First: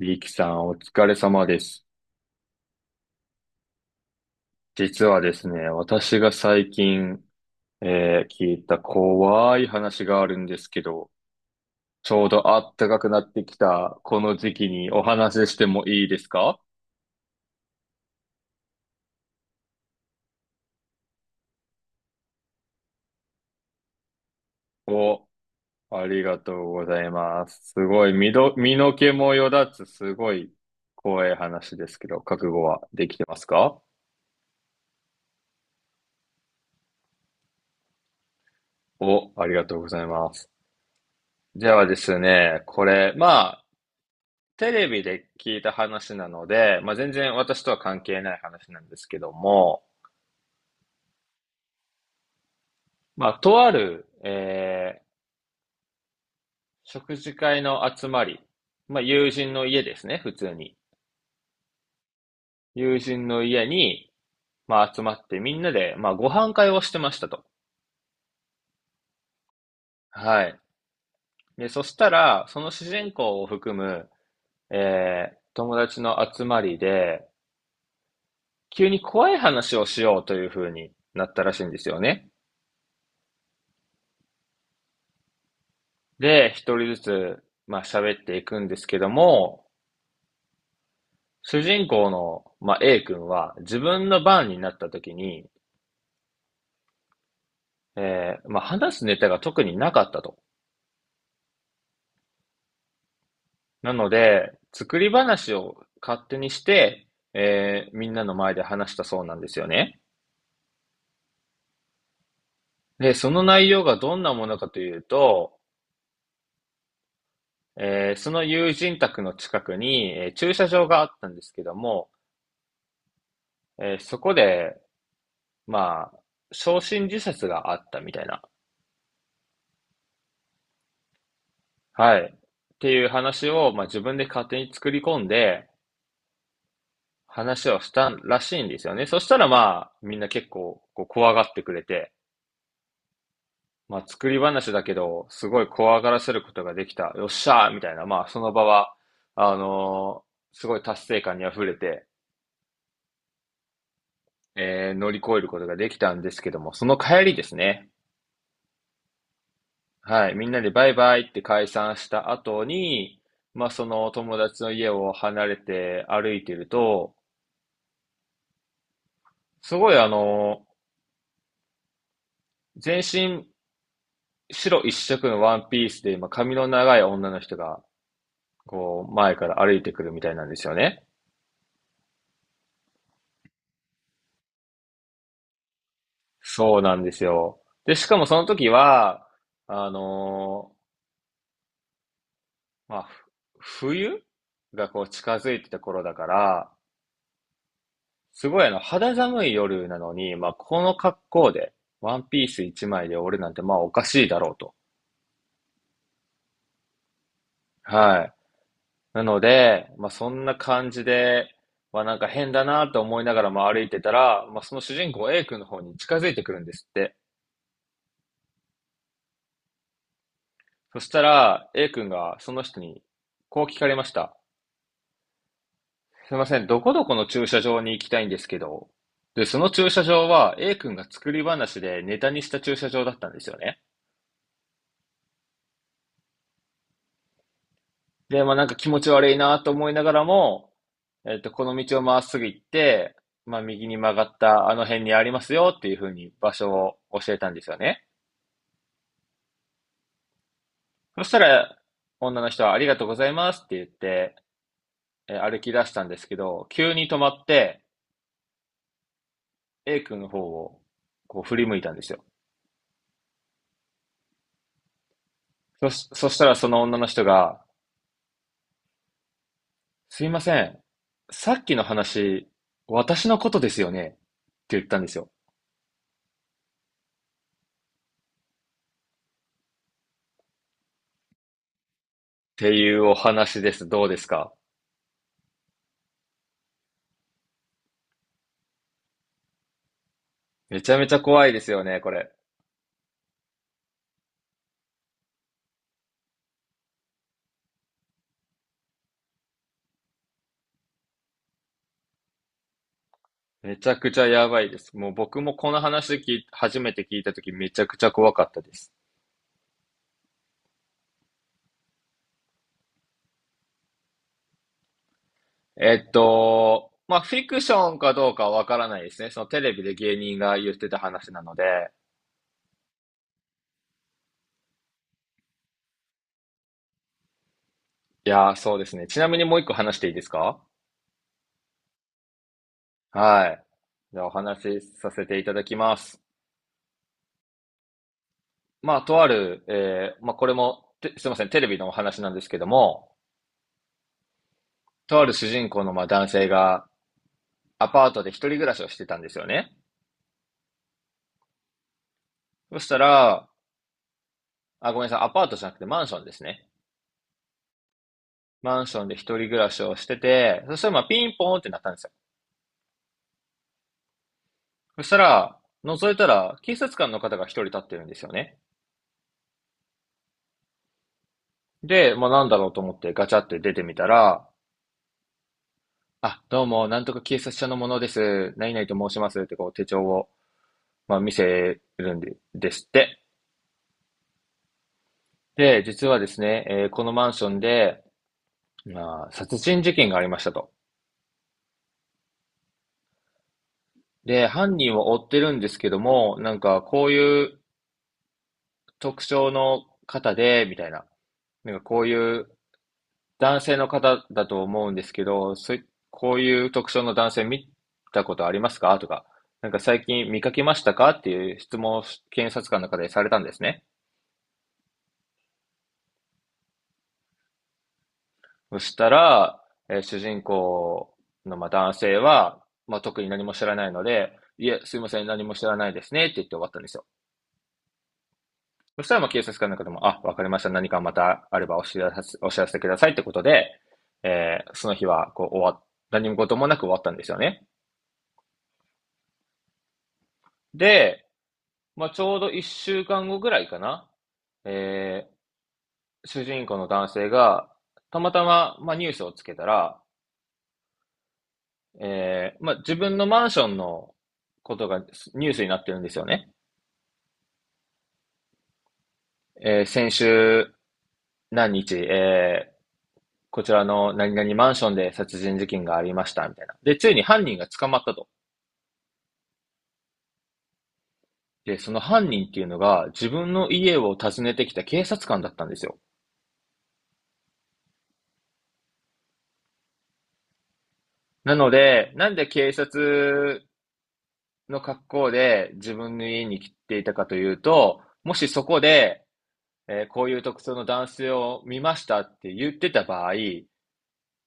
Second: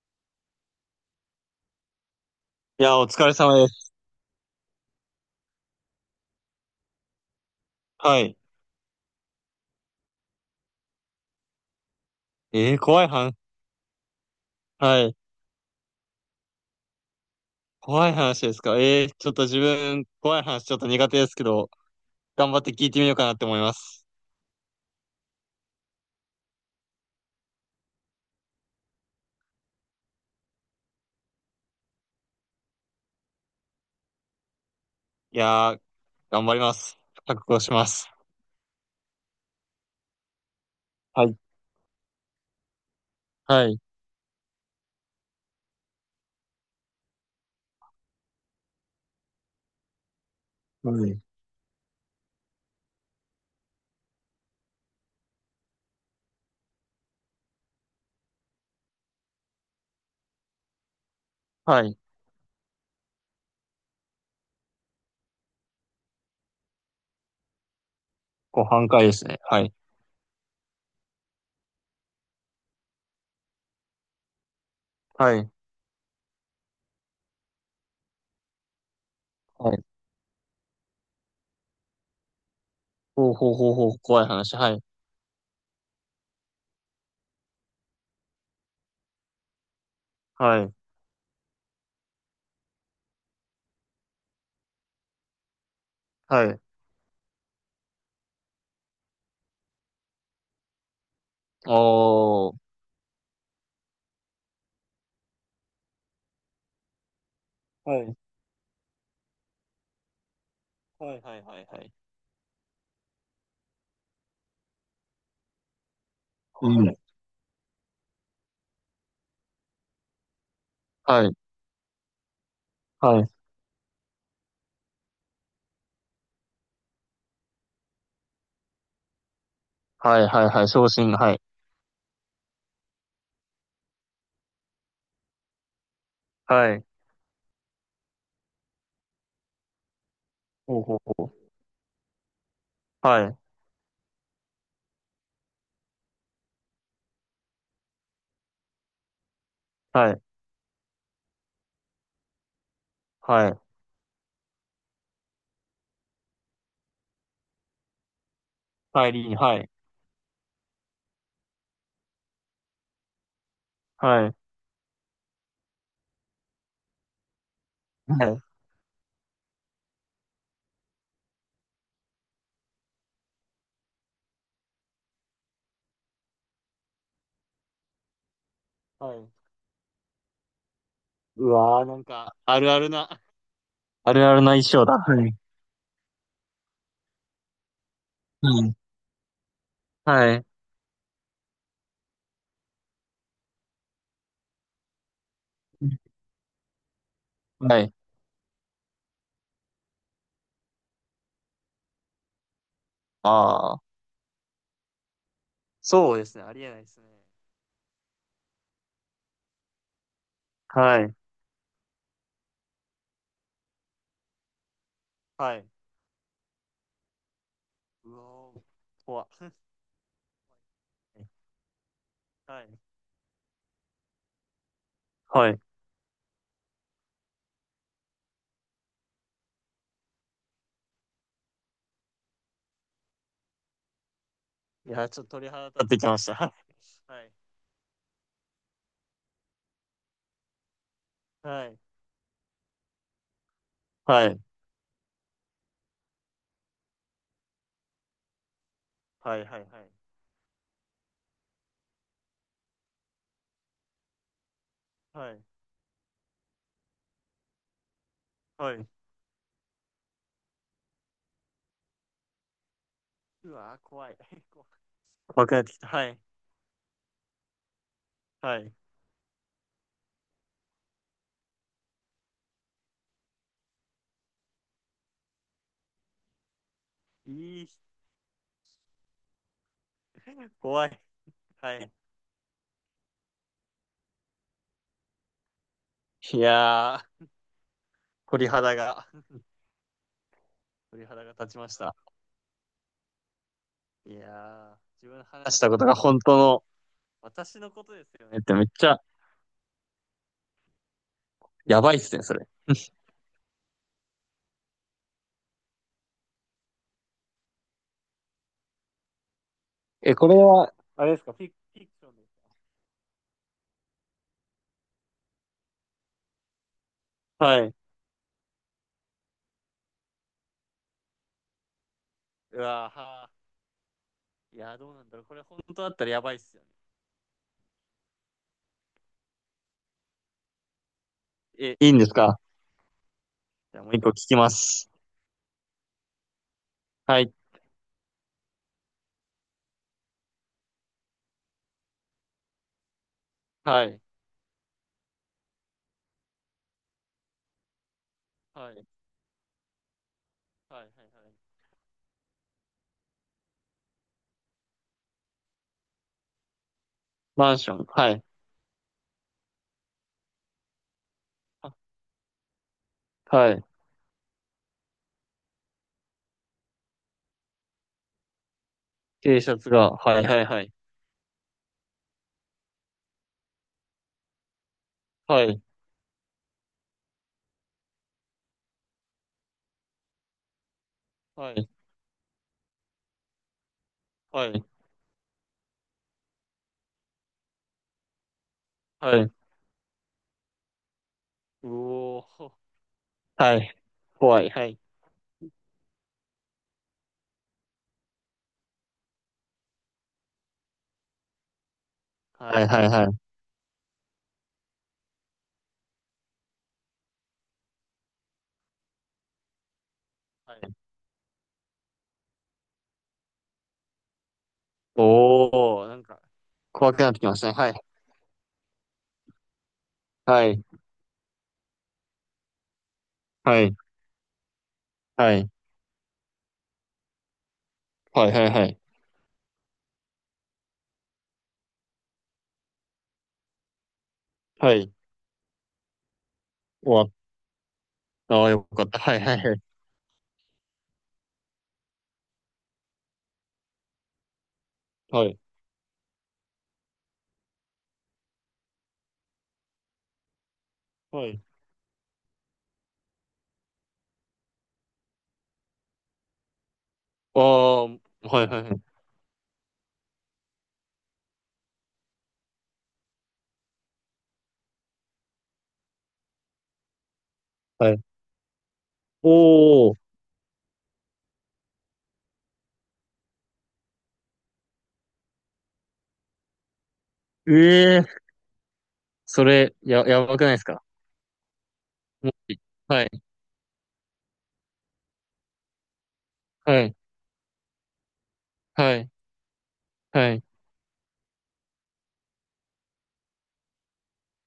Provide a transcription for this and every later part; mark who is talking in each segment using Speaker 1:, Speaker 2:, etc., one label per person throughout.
Speaker 1: リキさん、お疲れ様です。
Speaker 2: いや、お疲れ様です。
Speaker 1: 実はですね、私が最近、
Speaker 2: はい。
Speaker 1: 聞いた怖い話があるんですけど、ちょうど暖か
Speaker 2: 怖い
Speaker 1: くなっ
Speaker 2: 話。
Speaker 1: てきたこの時期に
Speaker 2: は
Speaker 1: お
Speaker 2: い。
Speaker 1: 話ししてもいいですか？
Speaker 2: 怖い話ですか。ちょっと自分、怖い話ちょっと苦手ですけど、頑張って聞いてみようかなって思います。
Speaker 1: お、ありがとうございます。すごい、身の毛もよだつ、すごい怖い話ですけど、覚悟はできてますか？
Speaker 2: いやー、頑張ります。覚悟します。
Speaker 1: お、ありがとうございます。
Speaker 2: はい。
Speaker 1: ではですね、これ、まあ、
Speaker 2: はい。
Speaker 1: テレビで聞いた話なので、まあ、全然私とは関係ない話なんですけども、
Speaker 2: はい
Speaker 1: まあ、とある、食事会の集まり、まあ、友人の家ですね、普通に。
Speaker 2: はい。
Speaker 1: 友人の家に、まあ、集まってみんなで、まあ、ご飯会をしてましたと。
Speaker 2: ご半回ですね。はい。
Speaker 1: はい。で、そしたら、その主人公を含む、
Speaker 2: はい。
Speaker 1: 友達の集まりで、急に怖い
Speaker 2: は
Speaker 1: 話
Speaker 2: い。
Speaker 1: をしようという風になったらしいんですよね。
Speaker 2: ほうほうほうほう、怖い話。はい。
Speaker 1: で、一人ずつ、まあ、喋っていくんですけども、
Speaker 2: はい。
Speaker 1: 主人公の、まあ、A 君は自分の番になった時に、
Speaker 2: はい。
Speaker 1: まあ、話すネタが特になかったと。
Speaker 2: おー。
Speaker 1: なので、作り話を勝手にして、
Speaker 2: は
Speaker 1: みん
Speaker 2: い。
Speaker 1: なの前で話したそうなんですよね。
Speaker 2: はいはいはいはい。
Speaker 1: で、その内容がどんなものかというと、
Speaker 2: うん。
Speaker 1: その友人宅の近くに、駐車場があっ
Speaker 2: は
Speaker 1: たん
Speaker 2: い。
Speaker 1: ですけども、
Speaker 2: はい。
Speaker 1: そこで、まあ、焼身自殺があったみたいな。
Speaker 2: はいはいはい。昇進。はい。
Speaker 1: はい。っていう話を、まあ、自分で勝手に作り込んで、
Speaker 2: はい。
Speaker 1: 話をしたらしいんですよね。そしたらまあ、みんな結
Speaker 2: ほ
Speaker 1: 構
Speaker 2: うほう
Speaker 1: こう
Speaker 2: ほ
Speaker 1: 怖が
Speaker 2: う。
Speaker 1: ってくれて、
Speaker 2: はい。
Speaker 1: まあ、作り話だけど、すごい怖がらせることができた。よっしゃーみたいな、まあ、その場は、
Speaker 2: はい。
Speaker 1: すごい達成感に溢れて、
Speaker 2: はい。
Speaker 1: 乗り越えることができたんですけども、その帰りですね。
Speaker 2: 帰りに、はい。
Speaker 1: はい。みんなでバイバイって解散した後に、まあ、その
Speaker 2: はい。
Speaker 1: 友達の家を離れて歩いてると、
Speaker 2: はい。
Speaker 1: すごいあの全身白一色のワンピースで、今、髪の長い女の人が、こう、
Speaker 2: はい。
Speaker 1: 前から歩いてくるみたいなんですよね。
Speaker 2: うわー、なんか、あるあるな。あるあるな衣装だ。はい。
Speaker 1: そうなんですよ。で、しかもその
Speaker 2: う
Speaker 1: 時
Speaker 2: ん。
Speaker 1: は、あ
Speaker 2: はい。は
Speaker 1: のまあ、冬がこう近づいてた頃だ
Speaker 2: い
Speaker 1: から、
Speaker 2: はいはい。
Speaker 1: すごいあの、肌寒い夜なのに、まあ、この格好で、ワンピース一枚で俺なんてま
Speaker 2: あ
Speaker 1: あ
Speaker 2: あ、
Speaker 1: おかしいだろうと。
Speaker 2: そうですね。ありえないですね。
Speaker 1: はい。なので、まあ、そんな感
Speaker 2: は
Speaker 1: じ
Speaker 2: い。
Speaker 1: で、まあ、なんか変だなと思いながらも歩いてたら、まあ、その主人公 A
Speaker 2: は
Speaker 1: 君の
Speaker 2: い。
Speaker 1: 方に近づいてくるんですって。
Speaker 2: うわー、怖っ。
Speaker 1: そした ら A 君がその
Speaker 2: は
Speaker 1: 人
Speaker 2: い。
Speaker 1: にこう聞かれました。
Speaker 2: はい。
Speaker 1: すいません、どこどこの駐車場に行きたいんですけど。で、その駐車場は A 君が作り話でネタにした駐車場だったんですよね。
Speaker 2: いや、ちょっと鳥肌立ってきました。はい。
Speaker 1: で、まあ、なんか気持ち悪いなと思いながらも、えっと、こ
Speaker 2: は
Speaker 1: の
Speaker 2: い。
Speaker 1: 道をまっすぐ行って、まあ、右に曲
Speaker 2: は
Speaker 1: がっ
Speaker 2: い。
Speaker 1: たあの辺にありますよっていうふうに場所を教えたんですよね。
Speaker 2: はいはいはい。
Speaker 1: そしたら、女の人はありがとうございますって言って、
Speaker 2: はい。
Speaker 1: 歩き出したんですけど、急に止まって、
Speaker 2: はい。
Speaker 1: A 君の方をこう振り向いたんですよ。
Speaker 2: うわー、怖い。怖怖くなってきた。はい。
Speaker 1: そしたらその女の人が、
Speaker 2: はい。
Speaker 1: すいません、さっきの話、私のことですよねって言ったんですよ。
Speaker 2: いい、怖い。はい。
Speaker 1: っていうお話です。どうですか？
Speaker 2: いやー、鳥肌が、
Speaker 1: めちゃめ
Speaker 2: 鳥
Speaker 1: ちゃ
Speaker 2: 肌が
Speaker 1: 怖い
Speaker 2: 立ち
Speaker 1: で
Speaker 2: ま
Speaker 1: す
Speaker 2: し
Speaker 1: よ
Speaker 2: た。
Speaker 1: ね、これ。
Speaker 2: いやー、自分の話したことが本当の、私のことですよねって、めっちゃやばいっすね、それ。
Speaker 1: めちゃくちゃやばいです。もう僕もこの話聞い初めて聞いたときめちゃくちゃ怖かったです。
Speaker 2: え、これは、あれですか、フィクションです
Speaker 1: えっと、まあ、フ
Speaker 2: か？
Speaker 1: ィク
Speaker 2: は
Speaker 1: シ
Speaker 2: い。
Speaker 1: ョンかどうかはわからないですね。そのテレビで芸人が言ってた話なので。
Speaker 2: うわーはー。いやー、どうなんだろう。これ本当だったらやばいっすよね。
Speaker 1: いやー、そうですね。ちなみにもう一個話していいですか？
Speaker 2: え、いいんですか？
Speaker 1: はい。
Speaker 2: じゃあもう一個聞
Speaker 1: じゃあお
Speaker 2: きま
Speaker 1: 話し
Speaker 2: す。
Speaker 1: させていただきます。
Speaker 2: はい。
Speaker 1: まあ、とある、えー、まあ、これも、すいません、テレビのお話なんですけども、
Speaker 2: はい。
Speaker 1: とある主人公のまあ男性がアパートで一人暮
Speaker 2: は
Speaker 1: ら
Speaker 2: い。は
Speaker 1: しをし
Speaker 2: い
Speaker 1: てたんですよね。
Speaker 2: はいはい。
Speaker 1: そしたら、あ、ごめんなさい、アパートじゃなくてマンションですね。
Speaker 2: マンション。はい。
Speaker 1: マンションで一人暮らしをしてて、そしたらまあピンポーンってなっ
Speaker 2: あ、
Speaker 1: たんですよ。
Speaker 2: はい。
Speaker 1: そしたら、覗いたら、警察官の方が一人立ってるんですよね。
Speaker 2: T シャツが。はいはいはい。
Speaker 1: で、まあなんだろうと思ってガチャって出てみたら、
Speaker 2: はい。
Speaker 1: あ、どうも、なんとか警察署の者です。何々と申しますってこう手帳を、まあ、見
Speaker 2: はい。
Speaker 1: せるんで、ですって。
Speaker 2: はい。
Speaker 1: で、実はですね、このマンションで、
Speaker 2: は
Speaker 1: まあ、
Speaker 2: い。
Speaker 1: 殺人事件がありましたと。
Speaker 2: うおー。はい。怖
Speaker 1: で、
Speaker 2: い。は
Speaker 1: 犯
Speaker 2: い。
Speaker 1: 人を追ってるんですけども、なんかこういう特徴の方で、みたいな。なんかこうい
Speaker 2: は
Speaker 1: う
Speaker 2: はいはいはい。
Speaker 1: 男性の方だと思うんですけど、そういこういう特徴の男性見たことありますかとか、なんか最近見か
Speaker 2: は
Speaker 1: け
Speaker 2: い。
Speaker 1: ましたかっていう質問を検察官の方でされたんですね。
Speaker 2: おー、なんか、怖くなってきましたね。はい。
Speaker 1: そしたら、主人
Speaker 2: はい。
Speaker 1: 公のまあ男性は、まあ、特に何も
Speaker 2: は
Speaker 1: 知ら
Speaker 2: い。
Speaker 1: ないので、いえ、すいません、
Speaker 2: は
Speaker 1: 何
Speaker 2: い。
Speaker 1: も知らないですねって言って終わったんですよ。
Speaker 2: はい。はい。はい。
Speaker 1: そしたらまあ警察官の方も、あ、わかりました、何かまたあればお知らせくださいってことで、
Speaker 2: は
Speaker 1: そ
Speaker 2: い。
Speaker 1: の日はこう終わっ、何事もなく終
Speaker 2: 終
Speaker 1: わっ
Speaker 2: わっ
Speaker 1: たんですよね。
Speaker 2: た。ああ、よかった。はい。はい。
Speaker 1: で、まあ、ちょうど一週間後ぐらいかな。
Speaker 2: は
Speaker 1: え
Speaker 2: い。は
Speaker 1: ー
Speaker 2: い。
Speaker 1: 主人公の男性が、たまたま、まあ、ニュースをつけたら、
Speaker 2: はい。
Speaker 1: まあ、自分のマンションのことがニュースになってるんですよね。
Speaker 2: ああ、はい。はい。はい。
Speaker 1: えー先週何日、こちらの何々マンションで殺人事件がありました、みたいな。で、ついに犯人が捕
Speaker 2: は
Speaker 1: ま
Speaker 2: い。
Speaker 1: ったと。
Speaker 2: おお、
Speaker 1: で、その犯人っていうのが自分の家を訪ねてきた警察官だったんですよ。
Speaker 2: ええ、それ、やばくないですか？
Speaker 1: なので、な
Speaker 2: も
Speaker 1: んで
Speaker 2: し。
Speaker 1: 警
Speaker 2: はい。
Speaker 1: 察の格好で自分の家に来
Speaker 2: はい。
Speaker 1: ていたかというと、もしそこ
Speaker 2: はい。
Speaker 1: で、こう
Speaker 2: は
Speaker 1: いう
Speaker 2: い。
Speaker 1: 特徴の男性を見ましたって言ってた場合、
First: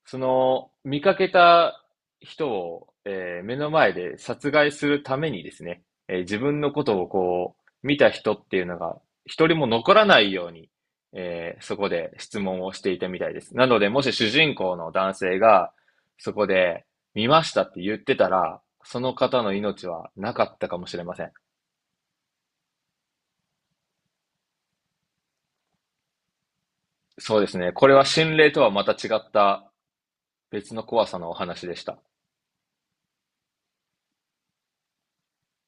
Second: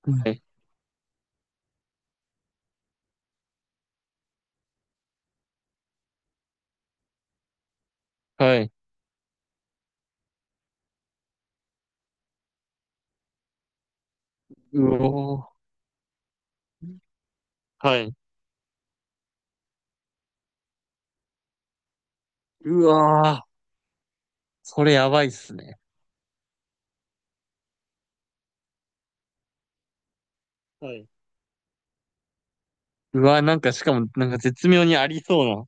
Speaker 1: そ
Speaker 2: はい。
Speaker 1: の、見かけた人を、目の前で殺害するためにですね、自分のことをこう見た人っ
Speaker 2: は
Speaker 1: ていう
Speaker 2: い。
Speaker 1: のが、一人も残らないように、そこで質問をしていたみたいです。なので、もし主人公
Speaker 2: う
Speaker 1: の男
Speaker 2: お
Speaker 1: 性
Speaker 2: ー。
Speaker 1: が、そこで、見ましたって言
Speaker 2: は
Speaker 1: っ
Speaker 2: い。
Speaker 1: てたら、その方の命はなかったかもしれません。
Speaker 2: うわー。それやばいっすね。
Speaker 1: そうですね。これは心霊とはまた違った別の
Speaker 2: は
Speaker 1: 怖
Speaker 2: い。
Speaker 1: さのお話でした。
Speaker 2: うわー、なんかしかも、なんか絶妙にありそう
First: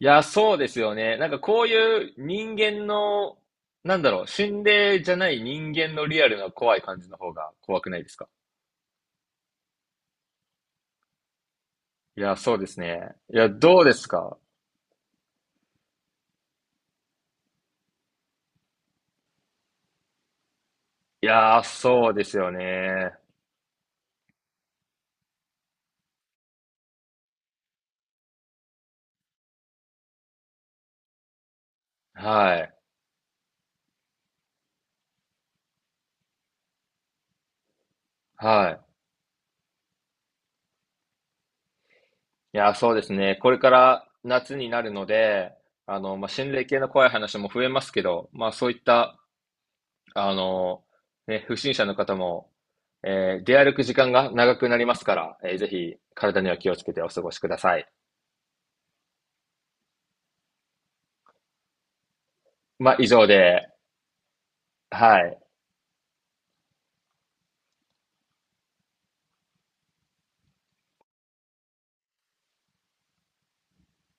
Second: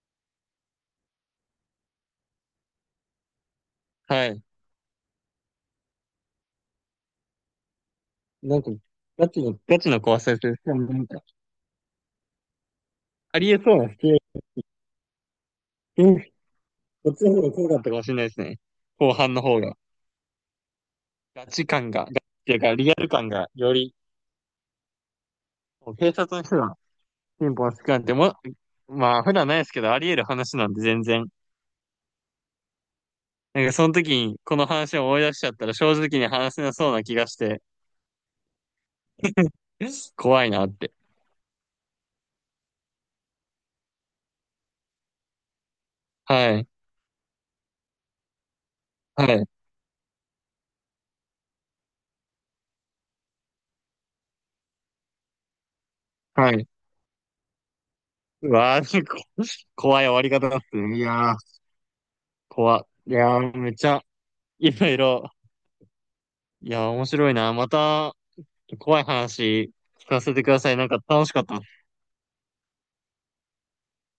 Speaker 1: いや、そうですよね。なんかこういう人間の、なんだ
Speaker 2: な。
Speaker 1: ろ
Speaker 2: は
Speaker 1: う、
Speaker 2: い。
Speaker 1: 心霊じゃない人間のリアルな怖い感じの方が怖くないですか？
Speaker 2: なんか、ガチの怖さです。しかもなんか、
Speaker 1: いや、そうですね。い
Speaker 2: あ
Speaker 1: や、
Speaker 2: りえそう
Speaker 1: どう
Speaker 2: な
Speaker 1: で
Speaker 2: シ
Speaker 1: す
Speaker 2: チュエ
Speaker 1: か？
Speaker 2: ーション。こっちの方が怖かったかもしれないですね。後半の方が。
Speaker 1: い
Speaker 2: ガ
Speaker 1: や、
Speaker 2: チ感が、ガ
Speaker 1: そう
Speaker 2: チ
Speaker 1: ですよ
Speaker 2: やからリアル
Speaker 1: ね。
Speaker 2: 感がより、もう警察の人がピンポンつくなんても、まあ普段ないですけど、あり得る話なんで全然。
Speaker 1: はい。
Speaker 2: なんかその時にこの話を思い出しちゃったら正直に話せなそうな気がして、
Speaker 1: はい。
Speaker 2: 怖いなって。
Speaker 1: いや、そうですね。これから夏になるので、あの、まあ、心
Speaker 2: は
Speaker 1: 霊
Speaker 2: い。
Speaker 1: 系の怖い話も増えますけど、まあ、そういった、
Speaker 2: はい。
Speaker 1: あの、ね、不審者の方も、出歩く時間が長くなりますから、ぜひ体に
Speaker 2: は
Speaker 1: は
Speaker 2: い。
Speaker 1: 気をつけてお過ごしください。
Speaker 2: うわー、怖い終わり方だっすね。いやー、怖。
Speaker 1: まあ、以
Speaker 2: い
Speaker 1: 上
Speaker 2: やー、
Speaker 1: で、
Speaker 2: めっちゃ、いろい
Speaker 1: は
Speaker 2: ろ。
Speaker 1: い。
Speaker 2: いやー、面白いな。また、怖い話聞かせてください。なんか楽しかった。